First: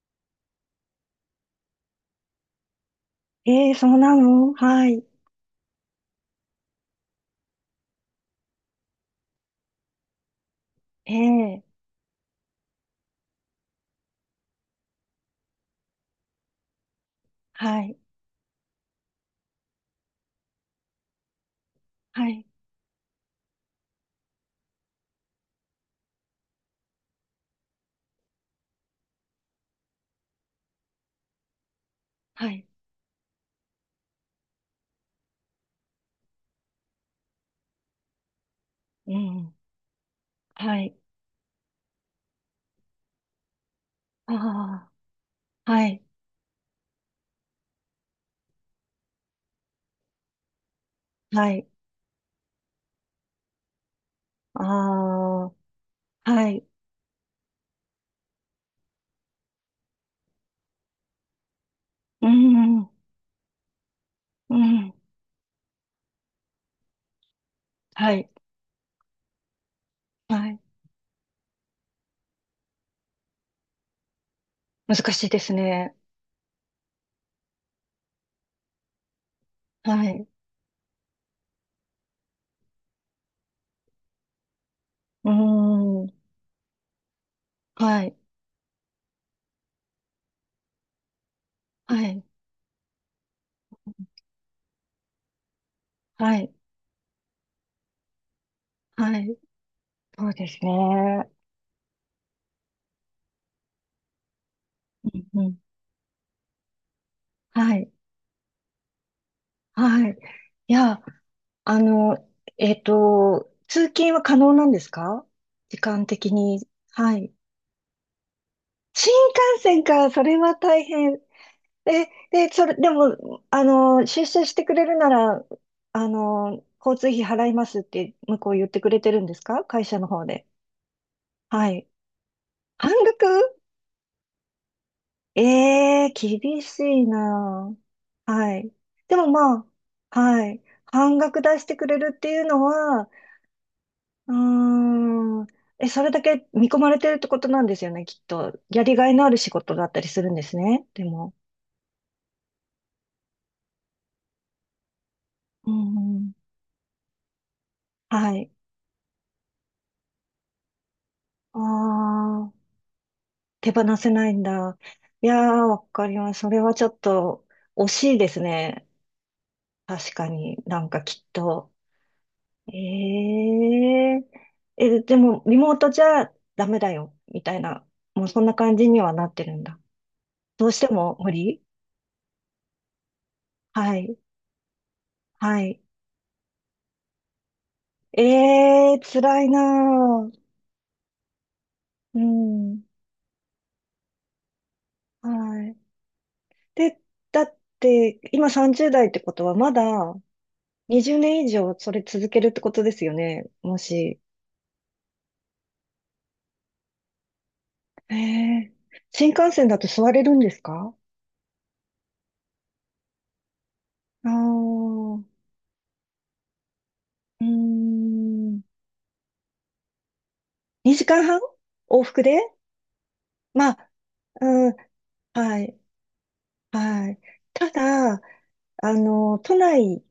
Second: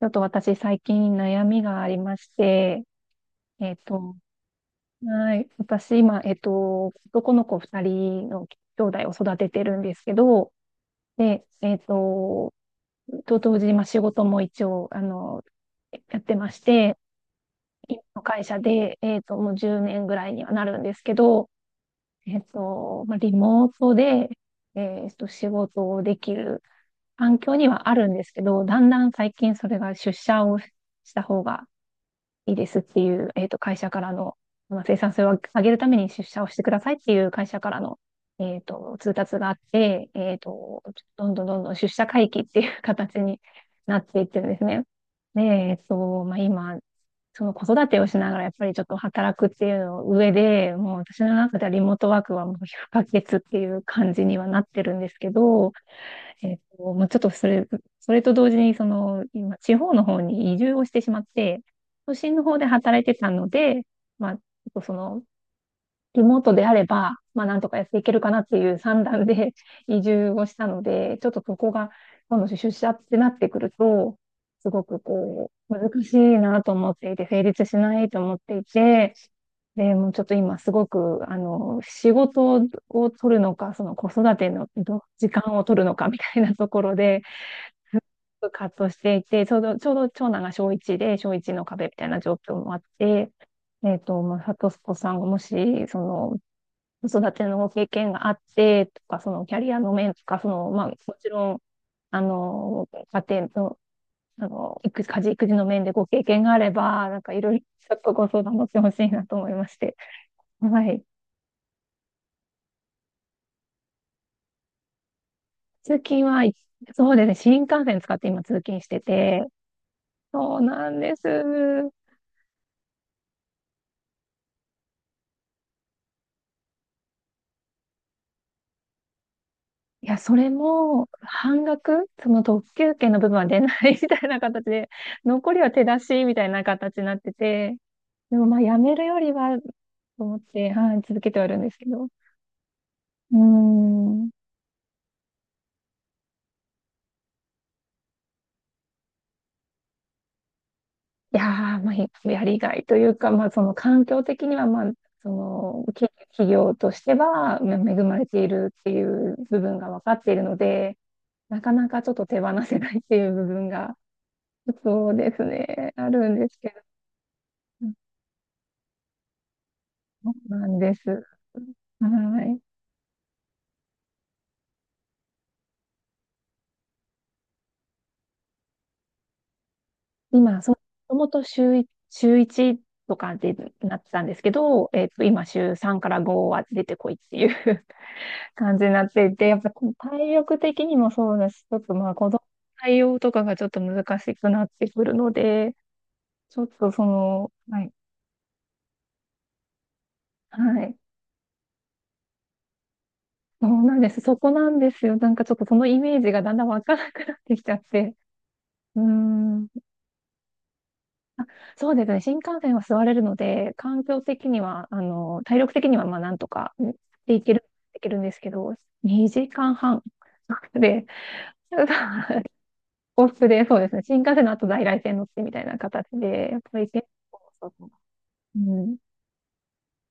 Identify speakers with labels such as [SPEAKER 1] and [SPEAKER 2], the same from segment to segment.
[SPEAKER 1] ちょっと私最近悩みがありまして、
[SPEAKER 2] え
[SPEAKER 1] え
[SPEAKER 2] え、
[SPEAKER 1] っ
[SPEAKER 2] そう
[SPEAKER 1] と、
[SPEAKER 2] なの。はい。
[SPEAKER 1] はい。私今、男の子二人の兄弟を育ててるんですけど、で、
[SPEAKER 2] え
[SPEAKER 1] えっ
[SPEAKER 2] え、
[SPEAKER 1] と、と同時にまあ仕事も一応、やってまして、
[SPEAKER 2] はい。
[SPEAKER 1] 今の会社で、もう10年ぐらいにはなるんですけど、
[SPEAKER 2] はい。
[SPEAKER 1] まあ、リモートで、仕事をできる環境にはあるんですけど、だんだん最近それが出社をした方が
[SPEAKER 2] は
[SPEAKER 1] いい
[SPEAKER 2] い。
[SPEAKER 1] ですっていう、会社からの、まあ生産性を上げるために出社をしてくださいっていう会社からの、通
[SPEAKER 2] う
[SPEAKER 1] 達があ
[SPEAKER 2] ん。
[SPEAKER 1] って、
[SPEAKER 2] はい。
[SPEAKER 1] どんどんどんどん出社回帰っていう形になっていっ
[SPEAKER 2] あ
[SPEAKER 1] てるんですね。で、
[SPEAKER 2] あ、
[SPEAKER 1] えっ
[SPEAKER 2] はい。
[SPEAKER 1] と、まあ、今、その子育てをしながらやっぱりちょっと働くっていうの上で、もう私の
[SPEAKER 2] は
[SPEAKER 1] 中で
[SPEAKER 2] い。
[SPEAKER 1] はリモートワークはもう不可欠っていう感じにはなっ
[SPEAKER 2] あ
[SPEAKER 1] てるんですけ
[SPEAKER 2] あ、
[SPEAKER 1] ど、
[SPEAKER 2] はい。
[SPEAKER 1] まあ、ちょっとそれ、それと同時に、その、今、地方の方に移住をしてしまって、都
[SPEAKER 2] う
[SPEAKER 1] 心の方で
[SPEAKER 2] ん。
[SPEAKER 1] 働いてたので、まあ、ちょ
[SPEAKER 2] う
[SPEAKER 1] っとそ
[SPEAKER 2] ん。
[SPEAKER 1] の、リモートであれば、まあ、なんとかやっていけ
[SPEAKER 2] は
[SPEAKER 1] るか
[SPEAKER 2] い。
[SPEAKER 1] なっていう算段で 移住を
[SPEAKER 2] は
[SPEAKER 1] し
[SPEAKER 2] い。
[SPEAKER 1] たので、ちょっとそこが、今度出社ってなってくると、すごく
[SPEAKER 2] 難しいで
[SPEAKER 1] こ
[SPEAKER 2] す
[SPEAKER 1] う、難
[SPEAKER 2] ね。
[SPEAKER 1] しいなと思っていて、成立しないと思っていて、で、
[SPEAKER 2] は
[SPEAKER 1] もうちょっ
[SPEAKER 2] い。
[SPEAKER 1] と今すごく、仕事を取るのか、その子育てのど時
[SPEAKER 2] う
[SPEAKER 1] 間を取るのか
[SPEAKER 2] ん。
[SPEAKER 1] みたいなところで、
[SPEAKER 2] はい。
[SPEAKER 1] 葛藤していて、ちょうど長男が小1で、小1の壁み
[SPEAKER 2] は
[SPEAKER 1] たいな
[SPEAKER 2] い。
[SPEAKER 1] 状況もあって、まあ、サトスコさんがもし、その、
[SPEAKER 2] はい。
[SPEAKER 1] 子育ての経験があってと
[SPEAKER 2] は
[SPEAKER 1] か、そ
[SPEAKER 2] い。
[SPEAKER 1] のキャリアの面と
[SPEAKER 2] そう
[SPEAKER 1] か、そ
[SPEAKER 2] です
[SPEAKER 1] の、まあ、もち
[SPEAKER 2] ね。
[SPEAKER 1] ろん、あの、家庭の、育
[SPEAKER 2] う
[SPEAKER 1] 家
[SPEAKER 2] ん。
[SPEAKER 1] 事育
[SPEAKER 2] う
[SPEAKER 1] 児
[SPEAKER 2] ん、
[SPEAKER 1] の面でご経験があれば、なんかいろいろち
[SPEAKER 2] はい。
[SPEAKER 1] ょっとご相談乗ってほしいなと思いまして。
[SPEAKER 2] はい。い
[SPEAKER 1] は
[SPEAKER 2] や、
[SPEAKER 1] い。
[SPEAKER 2] あの、通勤は可能なんですか、時
[SPEAKER 1] 通
[SPEAKER 2] 間
[SPEAKER 1] 勤
[SPEAKER 2] 的
[SPEAKER 1] は、
[SPEAKER 2] に。
[SPEAKER 1] そう
[SPEAKER 2] は
[SPEAKER 1] です
[SPEAKER 2] い。
[SPEAKER 1] ね、新幹線使って今通勤して
[SPEAKER 2] 新
[SPEAKER 1] て、
[SPEAKER 2] 幹線か、それは
[SPEAKER 1] そう
[SPEAKER 2] 大
[SPEAKER 1] なんで
[SPEAKER 2] 変。
[SPEAKER 1] す。
[SPEAKER 2] え、で、それ、でも、出社してくれるなら、交通費払いますって向こう言ってくれてるんですか、会社
[SPEAKER 1] い
[SPEAKER 2] の
[SPEAKER 1] や、
[SPEAKER 2] 方
[SPEAKER 1] そ
[SPEAKER 2] で。
[SPEAKER 1] れも、半
[SPEAKER 2] はい。
[SPEAKER 1] 額、その特
[SPEAKER 2] 半
[SPEAKER 1] 急券の部分は
[SPEAKER 2] 額。
[SPEAKER 1] 出ない みたいな形で、
[SPEAKER 2] え
[SPEAKER 1] 残りは手出
[SPEAKER 2] え
[SPEAKER 1] しみ
[SPEAKER 2] ー、
[SPEAKER 1] たい
[SPEAKER 2] 厳
[SPEAKER 1] な
[SPEAKER 2] し
[SPEAKER 1] 形に
[SPEAKER 2] い
[SPEAKER 1] なって
[SPEAKER 2] な。
[SPEAKER 1] て、
[SPEAKER 2] あ、
[SPEAKER 1] でも
[SPEAKER 2] は
[SPEAKER 1] まあ、
[SPEAKER 2] い。
[SPEAKER 1] やめる
[SPEAKER 2] で
[SPEAKER 1] よ
[SPEAKER 2] も
[SPEAKER 1] り
[SPEAKER 2] ま
[SPEAKER 1] は、
[SPEAKER 2] あ、
[SPEAKER 1] と思っ
[SPEAKER 2] はい。
[SPEAKER 1] て、はい、
[SPEAKER 2] 半
[SPEAKER 1] 続けて
[SPEAKER 2] 額
[SPEAKER 1] はいる
[SPEAKER 2] 出
[SPEAKER 1] ん
[SPEAKER 2] し
[SPEAKER 1] で
[SPEAKER 2] て
[SPEAKER 1] すけ
[SPEAKER 2] くれ
[SPEAKER 1] ど。う
[SPEAKER 2] るっていうのは、
[SPEAKER 1] ーん。
[SPEAKER 2] うーん、え、それだけ見込まれてるってことなんですよね、きっと。やりがいのある仕事だったりするんですね、でも。
[SPEAKER 1] いやー、まあ、やりがいというか、まあ、その環境的には、まあ、そ
[SPEAKER 2] う
[SPEAKER 1] の、企
[SPEAKER 2] ん、うん、
[SPEAKER 1] 企業としては、まあ恵まれ
[SPEAKER 2] は
[SPEAKER 1] てい
[SPEAKER 2] い。
[SPEAKER 1] るっていう部分が分かっているので、
[SPEAKER 2] あ
[SPEAKER 1] なかなかちょっと手放
[SPEAKER 2] あ、
[SPEAKER 1] せないっていう部分
[SPEAKER 2] 手
[SPEAKER 1] が、
[SPEAKER 2] 放せないんだ。
[SPEAKER 1] そう
[SPEAKER 2] い
[SPEAKER 1] です
[SPEAKER 2] やー、わ
[SPEAKER 1] ね、
[SPEAKER 2] か
[SPEAKER 1] あ
[SPEAKER 2] り
[SPEAKER 1] る
[SPEAKER 2] ま
[SPEAKER 1] ん
[SPEAKER 2] す。
[SPEAKER 1] で
[SPEAKER 2] そ
[SPEAKER 1] す
[SPEAKER 2] れ
[SPEAKER 1] け
[SPEAKER 2] は
[SPEAKER 1] ど、
[SPEAKER 2] ちょっと惜しいですね。確か
[SPEAKER 1] そう
[SPEAKER 2] に、
[SPEAKER 1] なん
[SPEAKER 2] なん
[SPEAKER 1] で
[SPEAKER 2] か
[SPEAKER 1] す。
[SPEAKER 2] きっと。
[SPEAKER 1] はい。
[SPEAKER 2] ええ、え、でも、リモートじゃダメだよ、みたいな、もうそんな感じにはなってるんだ。
[SPEAKER 1] 今、
[SPEAKER 2] ど
[SPEAKER 1] そ
[SPEAKER 2] うして
[SPEAKER 1] う、
[SPEAKER 2] も
[SPEAKER 1] も
[SPEAKER 2] 無
[SPEAKER 1] ともと
[SPEAKER 2] 理。
[SPEAKER 1] 週1とかで
[SPEAKER 2] は
[SPEAKER 1] なって
[SPEAKER 2] い、
[SPEAKER 1] たんですけど、今、
[SPEAKER 2] は
[SPEAKER 1] 週
[SPEAKER 2] い。
[SPEAKER 1] 3から5は出てこいっていう感じに
[SPEAKER 2] ええ、
[SPEAKER 1] なってい
[SPEAKER 2] 辛
[SPEAKER 1] て、
[SPEAKER 2] い
[SPEAKER 1] や
[SPEAKER 2] な
[SPEAKER 1] っぱ体
[SPEAKER 2] ー。
[SPEAKER 1] 力的にもそうだし、ちょっとまあ
[SPEAKER 2] う
[SPEAKER 1] 子供の
[SPEAKER 2] ん、
[SPEAKER 1] 対応とかがちょっと難しくなってくるの
[SPEAKER 2] は
[SPEAKER 1] で、
[SPEAKER 2] い。
[SPEAKER 1] ちょっと
[SPEAKER 2] で、
[SPEAKER 1] そ
[SPEAKER 2] だ
[SPEAKER 1] の、
[SPEAKER 2] っ
[SPEAKER 1] はい、
[SPEAKER 2] て、今30代ってことは、まだ、
[SPEAKER 1] はい、
[SPEAKER 2] 20年以上それ続けるってことですよね。
[SPEAKER 1] そ
[SPEAKER 2] も
[SPEAKER 1] うなんです。
[SPEAKER 2] し。
[SPEAKER 1] そこなんですよ。なんかちょっとそのイメージがだんだんわからなくなってきちゃっ
[SPEAKER 2] へ
[SPEAKER 1] て。
[SPEAKER 2] え。
[SPEAKER 1] うー
[SPEAKER 2] 新幹線
[SPEAKER 1] ん。
[SPEAKER 2] だと座れるんですか。
[SPEAKER 1] あ、そうですね。新幹線は座れるので、環境
[SPEAKER 2] ああ
[SPEAKER 1] 的には、
[SPEAKER 2] ー、う
[SPEAKER 1] 体力的にはまあなんとかでい
[SPEAKER 2] ー
[SPEAKER 1] ける、できるんですけ
[SPEAKER 2] ん。
[SPEAKER 1] ど、2時間半
[SPEAKER 2] 2
[SPEAKER 1] で、
[SPEAKER 2] 時間半往復で。
[SPEAKER 1] 往復で、
[SPEAKER 2] ま
[SPEAKER 1] そうで
[SPEAKER 2] あ、
[SPEAKER 1] すね。新幹線の後
[SPEAKER 2] うん、
[SPEAKER 1] 在来線乗ってみた
[SPEAKER 2] は
[SPEAKER 1] いな
[SPEAKER 2] い、
[SPEAKER 1] 形で、やっぱり結
[SPEAKER 2] はい。
[SPEAKER 1] 構、
[SPEAKER 2] た
[SPEAKER 1] その、
[SPEAKER 2] だ、
[SPEAKER 1] うん。
[SPEAKER 2] 都内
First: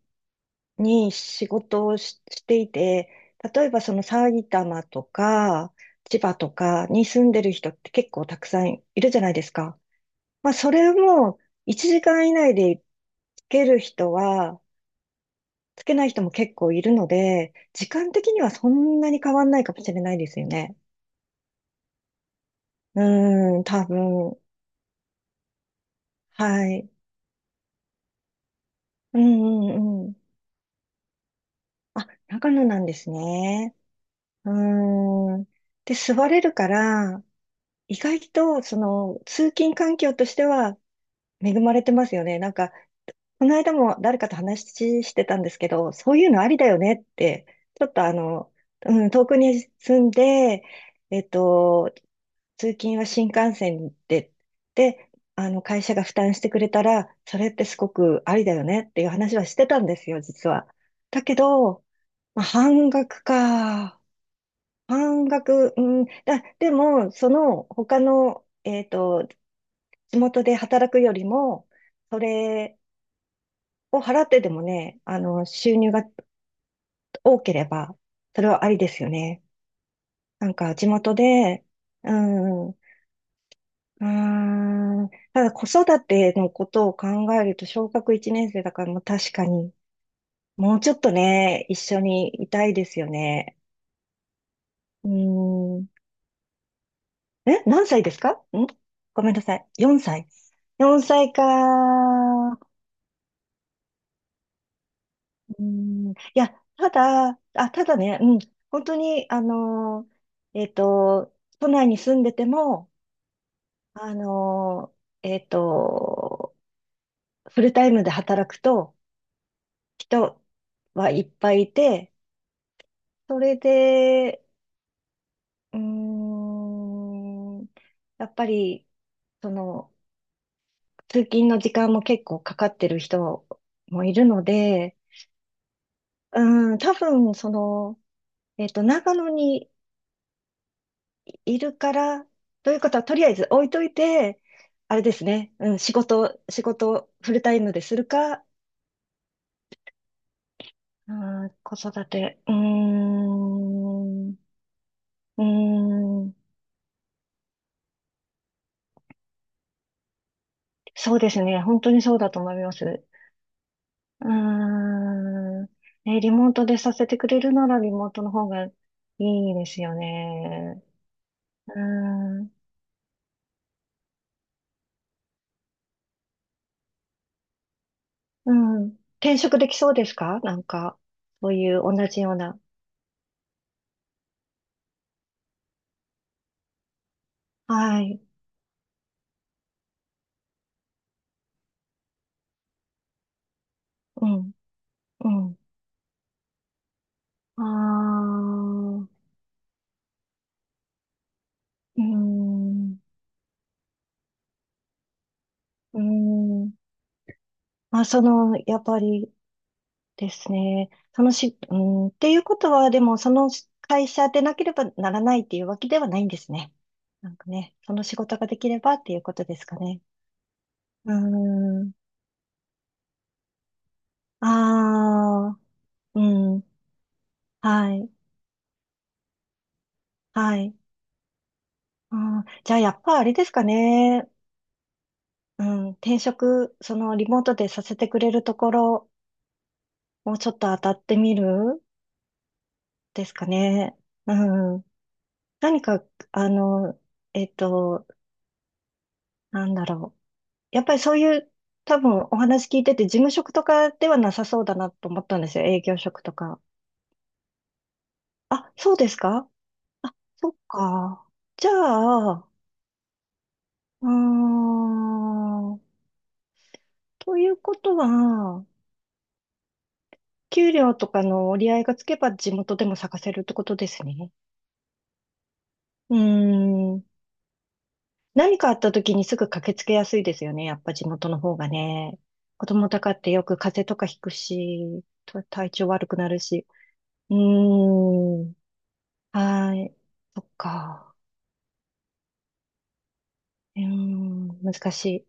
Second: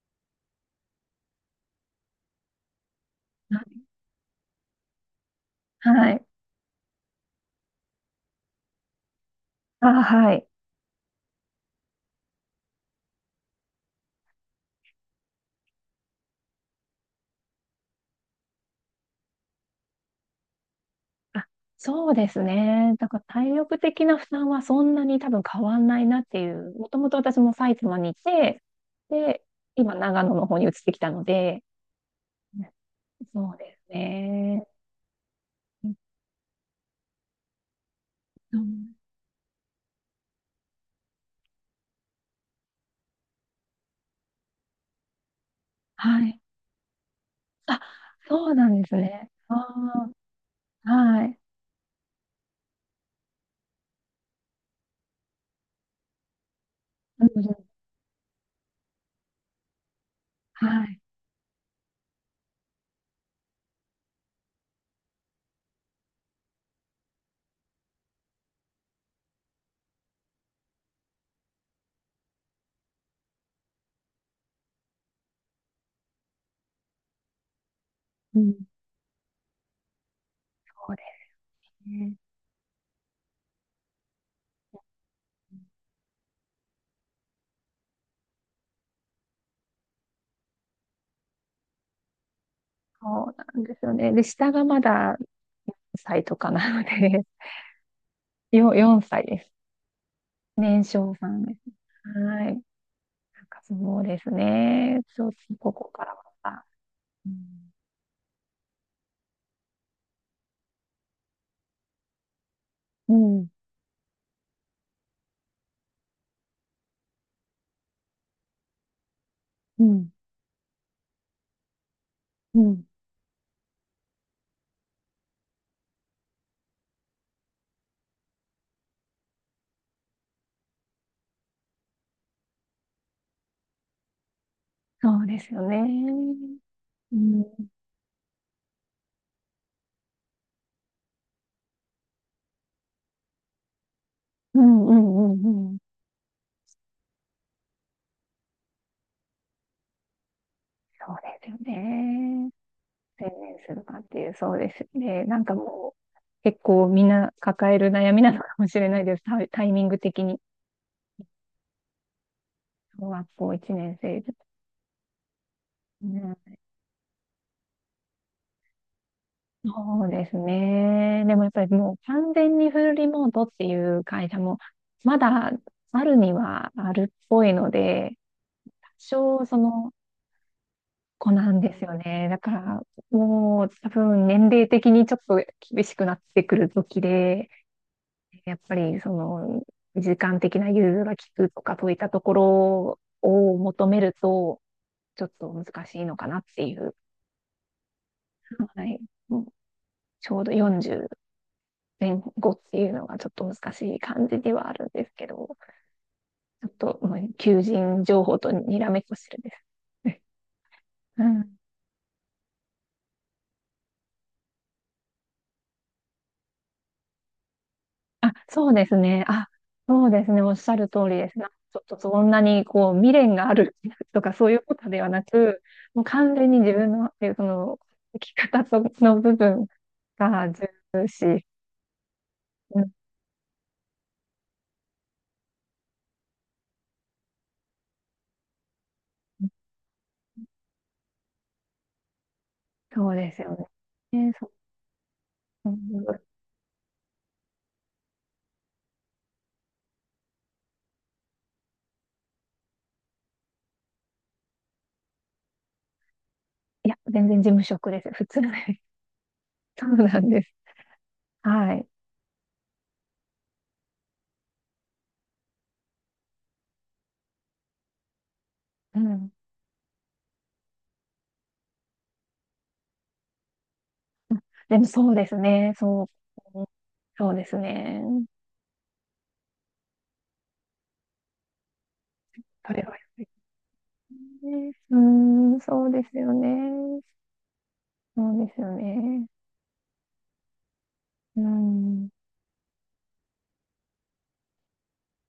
[SPEAKER 2] に仕事をし、していて、例
[SPEAKER 1] な
[SPEAKER 2] えばその埼玉とか、
[SPEAKER 1] は
[SPEAKER 2] 千
[SPEAKER 1] い。
[SPEAKER 2] 葉とかに住んでる人って結構たくさんいるじゃないですか。
[SPEAKER 1] あ、はい。
[SPEAKER 2] まあ、それも1時間以内でつける人は、つけない人も結構いるので、時間的にはそんなに変わんないかもしれないですよね。
[SPEAKER 1] あ、そうですね。
[SPEAKER 2] う
[SPEAKER 1] だから体
[SPEAKER 2] ーん、
[SPEAKER 1] 力
[SPEAKER 2] 多
[SPEAKER 1] 的な負
[SPEAKER 2] 分。
[SPEAKER 1] 担はそんなに多分変わんないなって
[SPEAKER 2] は
[SPEAKER 1] いう。も
[SPEAKER 2] い。
[SPEAKER 1] ともと私も埼玉にいて、
[SPEAKER 2] う
[SPEAKER 1] で、
[SPEAKER 2] ん、う
[SPEAKER 1] 今
[SPEAKER 2] ん、うん。
[SPEAKER 1] 長野の方に移ってきたので、
[SPEAKER 2] あ、長野なんです
[SPEAKER 1] そうで
[SPEAKER 2] ね。
[SPEAKER 1] す
[SPEAKER 2] う
[SPEAKER 1] ね。
[SPEAKER 2] ーん。
[SPEAKER 1] う
[SPEAKER 2] で、座れるから、意外
[SPEAKER 1] ん、
[SPEAKER 2] と、その、通勤環境としては恵まれてますよね。なんか、この間も誰かと話してたんですけど、そうい
[SPEAKER 1] は
[SPEAKER 2] うの
[SPEAKER 1] い。
[SPEAKER 2] ありだよねって、
[SPEAKER 1] あ、
[SPEAKER 2] ちょっとあ
[SPEAKER 1] そ
[SPEAKER 2] の、
[SPEAKER 1] うなんです
[SPEAKER 2] うん、遠
[SPEAKER 1] ね。
[SPEAKER 2] くに住
[SPEAKER 1] あ
[SPEAKER 2] んで、
[SPEAKER 1] あ、
[SPEAKER 2] え
[SPEAKER 1] は
[SPEAKER 2] っ
[SPEAKER 1] い。
[SPEAKER 2] と、通勤は新幹線で、で、会社が負担してくれたら、
[SPEAKER 1] う
[SPEAKER 2] そ
[SPEAKER 1] ん、
[SPEAKER 2] れってすごくありだよねっていう話はしてたんですよ、実
[SPEAKER 1] は
[SPEAKER 2] は。
[SPEAKER 1] い。
[SPEAKER 2] だけど、まあ、半額か。半額、うん、でも、その、他の、えっと、地元で働くよりも、それ、を払ってでもね、収入が多ければ、
[SPEAKER 1] う
[SPEAKER 2] それ
[SPEAKER 1] ん、
[SPEAKER 2] はありですよね。なんか、地
[SPEAKER 1] そうで
[SPEAKER 2] 元で、
[SPEAKER 1] す
[SPEAKER 2] う
[SPEAKER 1] ね。
[SPEAKER 2] ん、うーん、ただ子育てのことを考えると、小学1年生だから、もう確かに、もうちょっとね、一緒にいたいですよ
[SPEAKER 1] そう
[SPEAKER 2] ね。
[SPEAKER 1] なんですよね。で、下がま
[SPEAKER 2] う
[SPEAKER 1] だ4
[SPEAKER 2] ーん、
[SPEAKER 1] 歳とかなので、
[SPEAKER 2] え、何歳ですか ん
[SPEAKER 1] 4
[SPEAKER 2] ご
[SPEAKER 1] 歳
[SPEAKER 2] めん
[SPEAKER 1] で
[SPEAKER 2] な
[SPEAKER 1] す。
[SPEAKER 2] さい。4歳。
[SPEAKER 1] 年
[SPEAKER 2] 4
[SPEAKER 1] 少さ
[SPEAKER 2] 歳か。
[SPEAKER 1] んです。はい。なんかそうですね。ちょっと
[SPEAKER 2] う
[SPEAKER 1] ここか
[SPEAKER 2] ん、
[SPEAKER 1] ら
[SPEAKER 2] い
[SPEAKER 1] は
[SPEAKER 2] や、
[SPEAKER 1] さ、うん、
[SPEAKER 2] ただね、うん、本当に、都内に住んでても、
[SPEAKER 1] うん、
[SPEAKER 2] あのー、えっと、フルタイムで働くと、
[SPEAKER 1] うん、
[SPEAKER 2] 人はいっぱいいて、
[SPEAKER 1] うん、
[SPEAKER 2] それで、うーん、やっぱり、その、通勤の時間も結構かかってる人もいるので、
[SPEAKER 1] そうですよね。
[SPEAKER 2] うん、多
[SPEAKER 1] う
[SPEAKER 2] 分、そ
[SPEAKER 1] ん、
[SPEAKER 2] の、長野にいるから、ということは、とりあえず置いといて、
[SPEAKER 1] うん、う
[SPEAKER 2] あれです
[SPEAKER 1] ん、う
[SPEAKER 2] ね。
[SPEAKER 1] ん、う
[SPEAKER 2] う
[SPEAKER 1] ん。
[SPEAKER 2] ん、仕事をフルタイムでするか、
[SPEAKER 1] そ
[SPEAKER 2] う
[SPEAKER 1] うです
[SPEAKER 2] ん、
[SPEAKER 1] よ
[SPEAKER 2] 子育て。
[SPEAKER 1] ね。
[SPEAKER 2] うー
[SPEAKER 1] 専念するかってい
[SPEAKER 2] ん、
[SPEAKER 1] う、
[SPEAKER 2] う
[SPEAKER 1] そうですよね。な
[SPEAKER 2] ー
[SPEAKER 1] んかもう、
[SPEAKER 2] ん、
[SPEAKER 1] 結構みんな抱える悩みなのかもしれないです。タイミング的に。
[SPEAKER 2] そうですね。本当にそうだと思います。
[SPEAKER 1] 小学校1年生
[SPEAKER 2] うー
[SPEAKER 1] で。
[SPEAKER 2] ん、ね、リモ
[SPEAKER 1] ね、
[SPEAKER 2] ートでさせてくれるならリモートの方がいいですよ
[SPEAKER 1] そうです
[SPEAKER 2] ね。
[SPEAKER 1] ね。でもやっぱり
[SPEAKER 2] う
[SPEAKER 1] もう完
[SPEAKER 2] ーん、
[SPEAKER 1] 全にフルリモートっていう会社もまだあるにはあるっぽいので、
[SPEAKER 2] うん、
[SPEAKER 1] 多
[SPEAKER 2] 転
[SPEAKER 1] 少そ
[SPEAKER 2] 職できそ
[SPEAKER 1] の
[SPEAKER 2] うですか、なんか、
[SPEAKER 1] 子
[SPEAKER 2] そ
[SPEAKER 1] な
[SPEAKER 2] う
[SPEAKER 1] ん
[SPEAKER 2] い
[SPEAKER 1] で
[SPEAKER 2] う
[SPEAKER 1] すよ
[SPEAKER 2] 同じ
[SPEAKER 1] ね。
[SPEAKER 2] よう
[SPEAKER 1] だか
[SPEAKER 2] な。
[SPEAKER 1] らもう多分年齢的にちょっと厳しくなってくる時で、
[SPEAKER 2] はい、
[SPEAKER 1] やっぱりその時間的な融通が利くとかそういったところを求める
[SPEAKER 2] うん、
[SPEAKER 1] とちょ
[SPEAKER 2] う
[SPEAKER 1] っと
[SPEAKER 2] ん。
[SPEAKER 1] 難しいのかなっていう。
[SPEAKER 2] あ
[SPEAKER 1] はい。
[SPEAKER 2] あ、う
[SPEAKER 1] もうちょうど40
[SPEAKER 2] ん、
[SPEAKER 1] 前後っていう
[SPEAKER 2] う
[SPEAKER 1] のがちょっと難しい感じではあるんですけど、ちょっ
[SPEAKER 2] ん。
[SPEAKER 1] と、求
[SPEAKER 2] ま
[SPEAKER 1] 人
[SPEAKER 2] あ、そ
[SPEAKER 1] 情報と
[SPEAKER 2] の、や
[SPEAKER 1] に
[SPEAKER 2] っ
[SPEAKER 1] ら
[SPEAKER 2] ぱ
[SPEAKER 1] めっこし
[SPEAKER 2] り
[SPEAKER 1] てるです。
[SPEAKER 2] ですね。
[SPEAKER 1] う
[SPEAKER 2] その
[SPEAKER 1] ん。
[SPEAKER 2] し、うん、っていうことは、でも、その会社でなければならないっていうわけではないんですね。なんかね、その仕
[SPEAKER 1] あ、
[SPEAKER 2] 事ができ
[SPEAKER 1] そう
[SPEAKER 2] れ
[SPEAKER 1] で
[SPEAKER 2] ば
[SPEAKER 1] す
[SPEAKER 2] っていう
[SPEAKER 1] ね。
[SPEAKER 2] こと
[SPEAKER 1] あ、
[SPEAKER 2] ですかね。
[SPEAKER 1] そうですね。おっしゃる通
[SPEAKER 2] うー
[SPEAKER 1] りですな。ちょっ
[SPEAKER 2] ん、
[SPEAKER 1] とそんなにこう未練があるとかそ
[SPEAKER 2] あ
[SPEAKER 1] ういうことではな
[SPEAKER 2] あ、
[SPEAKER 1] く、もう
[SPEAKER 2] う
[SPEAKER 1] 完全に
[SPEAKER 2] ん、
[SPEAKER 1] 自分の、その、
[SPEAKER 2] はい、
[SPEAKER 1] 生き方との部分が
[SPEAKER 2] はい。
[SPEAKER 1] 重視。
[SPEAKER 2] あー、じゃ
[SPEAKER 1] う
[SPEAKER 2] あ、や
[SPEAKER 1] ん、
[SPEAKER 2] っぱあれですかね。うん、その、リモートでさせてくれるところ、もうちょっと当たってみる
[SPEAKER 1] そう
[SPEAKER 2] で
[SPEAKER 1] で
[SPEAKER 2] す
[SPEAKER 1] す
[SPEAKER 2] か
[SPEAKER 1] よね。
[SPEAKER 2] ね。
[SPEAKER 1] ね、
[SPEAKER 2] う
[SPEAKER 1] そ
[SPEAKER 2] ん。
[SPEAKER 1] う。うん、
[SPEAKER 2] 何か、あの、えっと、なんだろう。やっぱりそういう、多分お話聞いてて、事務職とかではなさそうだなと思ったんですよ。営業職とか。
[SPEAKER 1] いや、全然事務職です。普通で
[SPEAKER 2] あ、そうですか。
[SPEAKER 1] す。そう
[SPEAKER 2] あ、
[SPEAKER 1] なんで
[SPEAKER 2] そ
[SPEAKER 1] す。
[SPEAKER 2] っか。じゃ
[SPEAKER 1] はい。
[SPEAKER 2] あ、うーん。ということは、
[SPEAKER 1] うん。
[SPEAKER 2] 給料とかの折り合いがつけば地元でも探せるってことですね。
[SPEAKER 1] でもそうですね。そう。
[SPEAKER 2] うーん。
[SPEAKER 1] そうですね。
[SPEAKER 2] 何かあった時にすぐ駆けつけやすいですよね。やっぱ地元の方がね。子
[SPEAKER 1] それ
[SPEAKER 2] 供
[SPEAKER 1] はやっぱ
[SPEAKER 2] とかっ
[SPEAKER 1] り
[SPEAKER 2] てよく風邪とかひく
[SPEAKER 1] ね。う
[SPEAKER 2] し、
[SPEAKER 1] ーん、
[SPEAKER 2] 体
[SPEAKER 1] そ
[SPEAKER 2] 調
[SPEAKER 1] うで
[SPEAKER 2] 悪く
[SPEAKER 1] す
[SPEAKER 2] な
[SPEAKER 1] よ
[SPEAKER 2] るし。
[SPEAKER 1] ね。
[SPEAKER 2] う
[SPEAKER 1] そ
[SPEAKER 2] ー
[SPEAKER 1] うで
[SPEAKER 2] ん。
[SPEAKER 1] すよね。
[SPEAKER 2] はい。そっか。
[SPEAKER 1] うん。で
[SPEAKER 2] うーん。難しい。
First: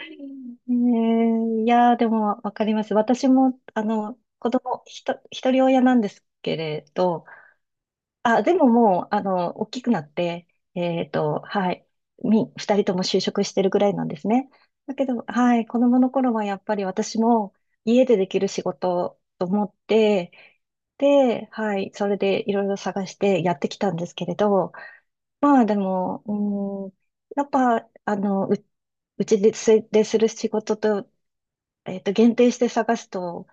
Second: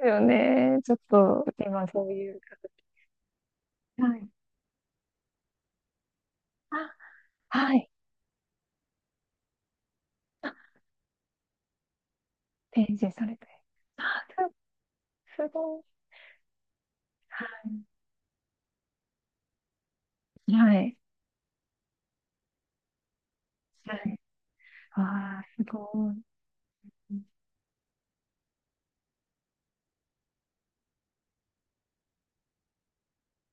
[SPEAKER 1] すよ ね。ちょっと、
[SPEAKER 2] ねえ、い
[SPEAKER 1] 今
[SPEAKER 2] やー、
[SPEAKER 1] そ
[SPEAKER 2] で
[SPEAKER 1] ういう
[SPEAKER 2] もわかります。私も、
[SPEAKER 1] 形。はい。
[SPEAKER 2] 子供、ひと、一人親なんですけれ
[SPEAKER 1] あ、
[SPEAKER 2] ど、
[SPEAKER 1] はい。
[SPEAKER 2] あ、でももう、大きくなって、
[SPEAKER 1] あ、
[SPEAKER 2] はい、二
[SPEAKER 1] 展
[SPEAKER 2] 人とも
[SPEAKER 1] 示
[SPEAKER 2] 就
[SPEAKER 1] され
[SPEAKER 2] 職
[SPEAKER 1] て。
[SPEAKER 2] してるぐらいなんで
[SPEAKER 1] あ、
[SPEAKER 2] すね。だけど、
[SPEAKER 1] す
[SPEAKER 2] はい、子
[SPEAKER 1] ごい。
[SPEAKER 2] 供の頃はやっぱり私も
[SPEAKER 1] は
[SPEAKER 2] 家でできる仕事と思って、
[SPEAKER 1] い。
[SPEAKER 2] で、はい、それでいろいろ探してやってきた
[SPEAKER 1] は
[SPEAKER 2] ん
[SPEAKER 1] い。
[SPEAKER 2] で
[SPEAKER 1] は
[SPEAKER 2] す
[SPEAKER 1] い。
[SPEAKER 2] けれど、
[SPEAKER 1] ああ、
[SPEAKER 2] ま
[SPEAKER 1] す
[SPEAKER 2] あで
[SPEAKER 1] ご
[SPEAKER 2] も、
[SPEAKER 1] い。
[SPEAKER 2] うーん、やっぱ、うちです、でする仕事と、限定して探すと、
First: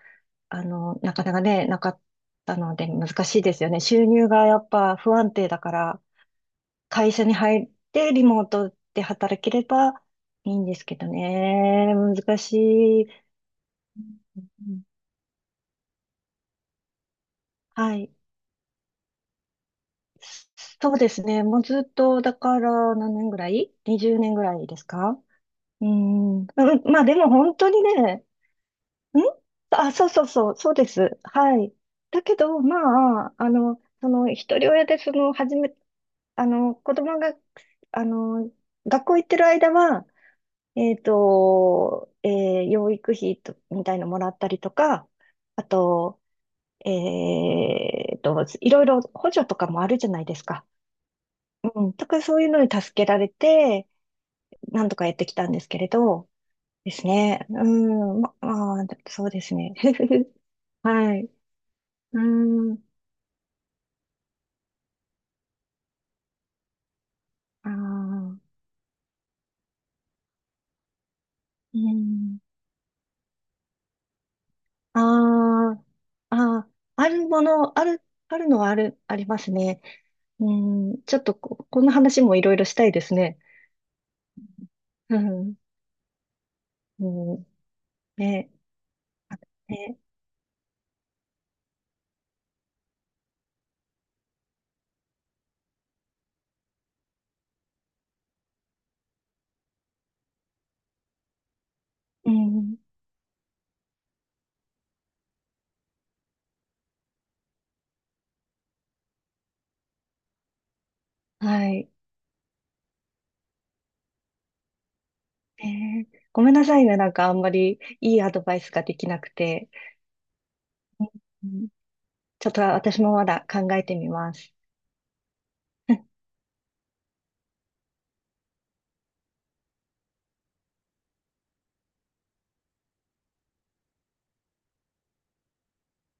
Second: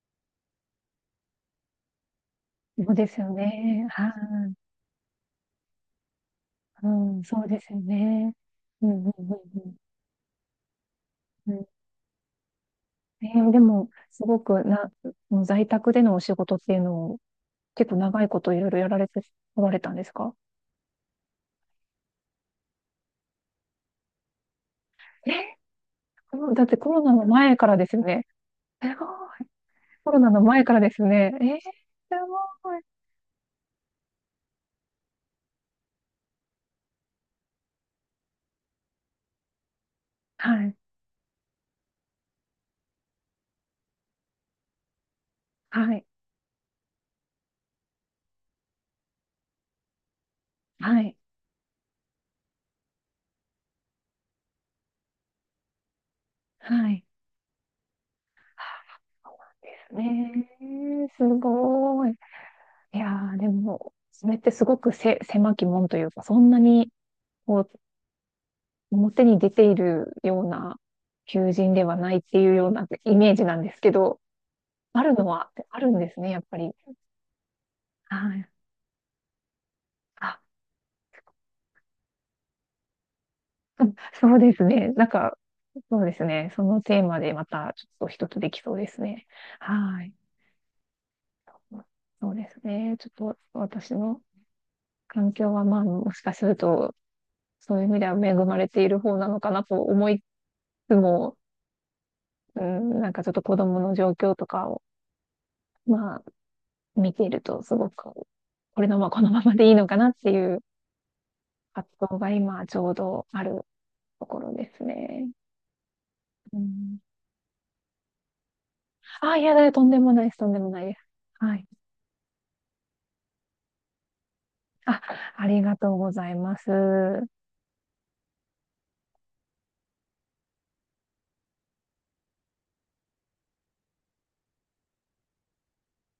[SPEAKER 2] なかなかね、なかったので
[SPEAKER 1] そうで
[SPEAKER 2] 難
[SPEAKER 1] すよ
[SPEAKER 2] しいですよね。
[SPEAKER 1] ね。
[SPEAKER 2] 収
[SPEAKER 1] はい。
[SPEAKER 2] 入がやっぱ不安定だから、
[SPEAKER 1] う
[SPEAKER 2] 会
[SPEAKER 1] ん、
[SPEAKER 2] 社に
[SPEAKER 1] そうで
[SPEAKER 2] 入っ
[SPEAKER 1] すよ
[SPEAKER 2] てリ
[SPEAKER 1] ね。
[SPEAKER 2] モート
[SPEAKER 1] うん、
[SPEAKER 2] で
[SPEAKER 1] うん、う
[SPEAKER 2] 働けれ
[SPEAKER 1] ん、
[SPEAKER 2] ばいいんですけど
[SPEAKER 1] うん。
[SPEAKER 2] ね。難しい。
[SPEAKER 1] でも、すごく
[SPEAKER 2] うん、
[SPEAKER 1] な、もう在宅でのお仕事っていうのを結
[SPEAKER 2] は
[SPEAKER 1] 構
[SPEAKER 2] い。
[SPEAKER 1] 長いこといろいろやられておられたんですか？
[SPEAKER 2] そうですね。もうずっと、だから何年ぐらい？ 20 年ぐらいですか。
[SPEAKER 1] えー
[SPEAKER 2] う
[SPEAKER 1] こ
[SPEAKER 2] ん。うん、
[SPEAKER 1] のだってコ
[SPEAKER 2] ま
[SPEAKER 1] ロ
[SPEAKER 2] あ
[SPEAKER 1] ナ
[SPEAKER 2] で
[SPEAKER 1] の
[SPEAKER 2] も本
[SPEAKER 1] 前か
[SPEAKER 2] 当
[SPEAKER 1] ら
[SPEAKER 2] に
[SPEAKER 1] ですよ
[SPEAKER 2] ね、
[SPEAKER 1] ね。すご
[SPEAKER 2] ん、
[SPEAKER 1] い。
[SPEAKER 2] あ、
[SPEAKER 1] コロナの前
[SPEAKER 2] そ
[SPEAKER 1] か
[SPEAKER 2] う
[SPEAKER 1] ら
[SPEAKER 2] で
[SPEAKER 1] ですよ
[SPEAKER 2] す。
[SPEAKER 1] ね。
[SPEAKER 2] は
[SPEAKER 1] す
[SPEAKER 2] い。だけど、
[SPEAKER 1] ご
[SPEAKER 2] ま
[SPEAKER 1] い。
[SPEAKER 2] あ、一人親で、子供が、あの、学校行ってる間は、
[SPEAKER 1] はい。
[SPEAKER 2] えっと、えー養育費とみたいのもらったりとか、あ
[SPEAKER 1] はい。
[SPEAKER 2] と、えっと、いろいろ補助とかもあるじゃないですか。
[SPEAKER 1] はい。
[SPEAKER 2] うん、とかそういうのに助けられて、なんとかやってきたんですけれど、
[SPEAKER 1] は
[SPEAKER 2] で
[SPEAKER 1] い。
[SPEAKER 2] すね。うん、まあ、そうです
[SPEAKER 1] で
[SPEAKER 2] ね。
[SPEAKER 1] す ね。
[SPEAKER 2] は
[SPEAKER 1] す
[SPEAKER 2] い。
[SPEAKER 1] ごい。
[SPEAKER 2] うん、
[SPEAKER 1] いやー、でも、それってすごく狭き門というか、そんなに、こ
[SPEAKER 2] あ
[SPEAKER 1] う、
[SPEAKER 2] あ、
[SPEAKER 1] 表に出ているような求人
[SPEAKER 2] う
[SPEAKER 1] ではないっ
[SPEAKER 2] ん。
[SPEAKER 1] ていうようなイメージなんですけど、
[SPEAKER 2] あ
[SPEAKER 1] あるのは、あ
[SPEAKER 2] ー、
[SPEAKER 1] るんですね、やっぱ
[SPEAKER 2] あ
[SPEAKER 1] り。
[SPEAKER 2] ー、あるもの、ある、
[SPEAKER 1] は
[SPEAKER 2] あ
[SPEAKER 1] い。
[SPEAKER 2] るのはある、ありますね。
[SPEAKER 1] あ、
[SPEAKER 2] うん、ちょっとこ、この話もいろいろしたいですね。
[SPEAKER 1] うん、そうですね。なん
[SPEAKER 2] う
[SPEAKER 1] か、
[SPEAKER 2] ん、
[SPEAKER 1] そうですね。そのテー
[SPEAKER 2] う
[SPEAKER 1] マでま
[SPEAKER 2] ん、
[SPEAKER 1] たちょっと一つで
[SPEAKER 2] ね、
[SPEAKER 1] きそうですね。
[SPEAKER 2] あ、ね、
[SPEAKER 1] はい。そうですね。ちょっと私の環境は、まあ、もしかすると、そういう意味では恵まれている方なのかなと思いつつも、
[SPEAKER 2] う
[SPEAKER 1] う
[SPEAKER 2] ん、
[SPEAKER 1] ん、なんかちょっと子供の状況とかを、まあ、見ていると、すごく、このままでいいのかなっていう
[SPEAKER 2] はい。
[SPEAKER 1] 葛藤が今、ちょうどあるところですね。
[SPEAKER 2] ね、ごめん
[SPEAKER 1] う
[SPEAKER 2] なさいね、
[SPEAKER 1] ん、
[SPEAKER 2] なんかあんまりいいアドバイスができなく
[SPEAKER 1] あ、いや
[SPEAKER 2] て。
[SPEAKER 1] だ、とんでもないです。とんでもないです。
[SPEAKER 2] う
[SPEAKER 1] はい。
[SPEAKER 2] ん、ちょっと私もまだ考えてみます。
[SPEAKER 1] あ、ありがとうございます。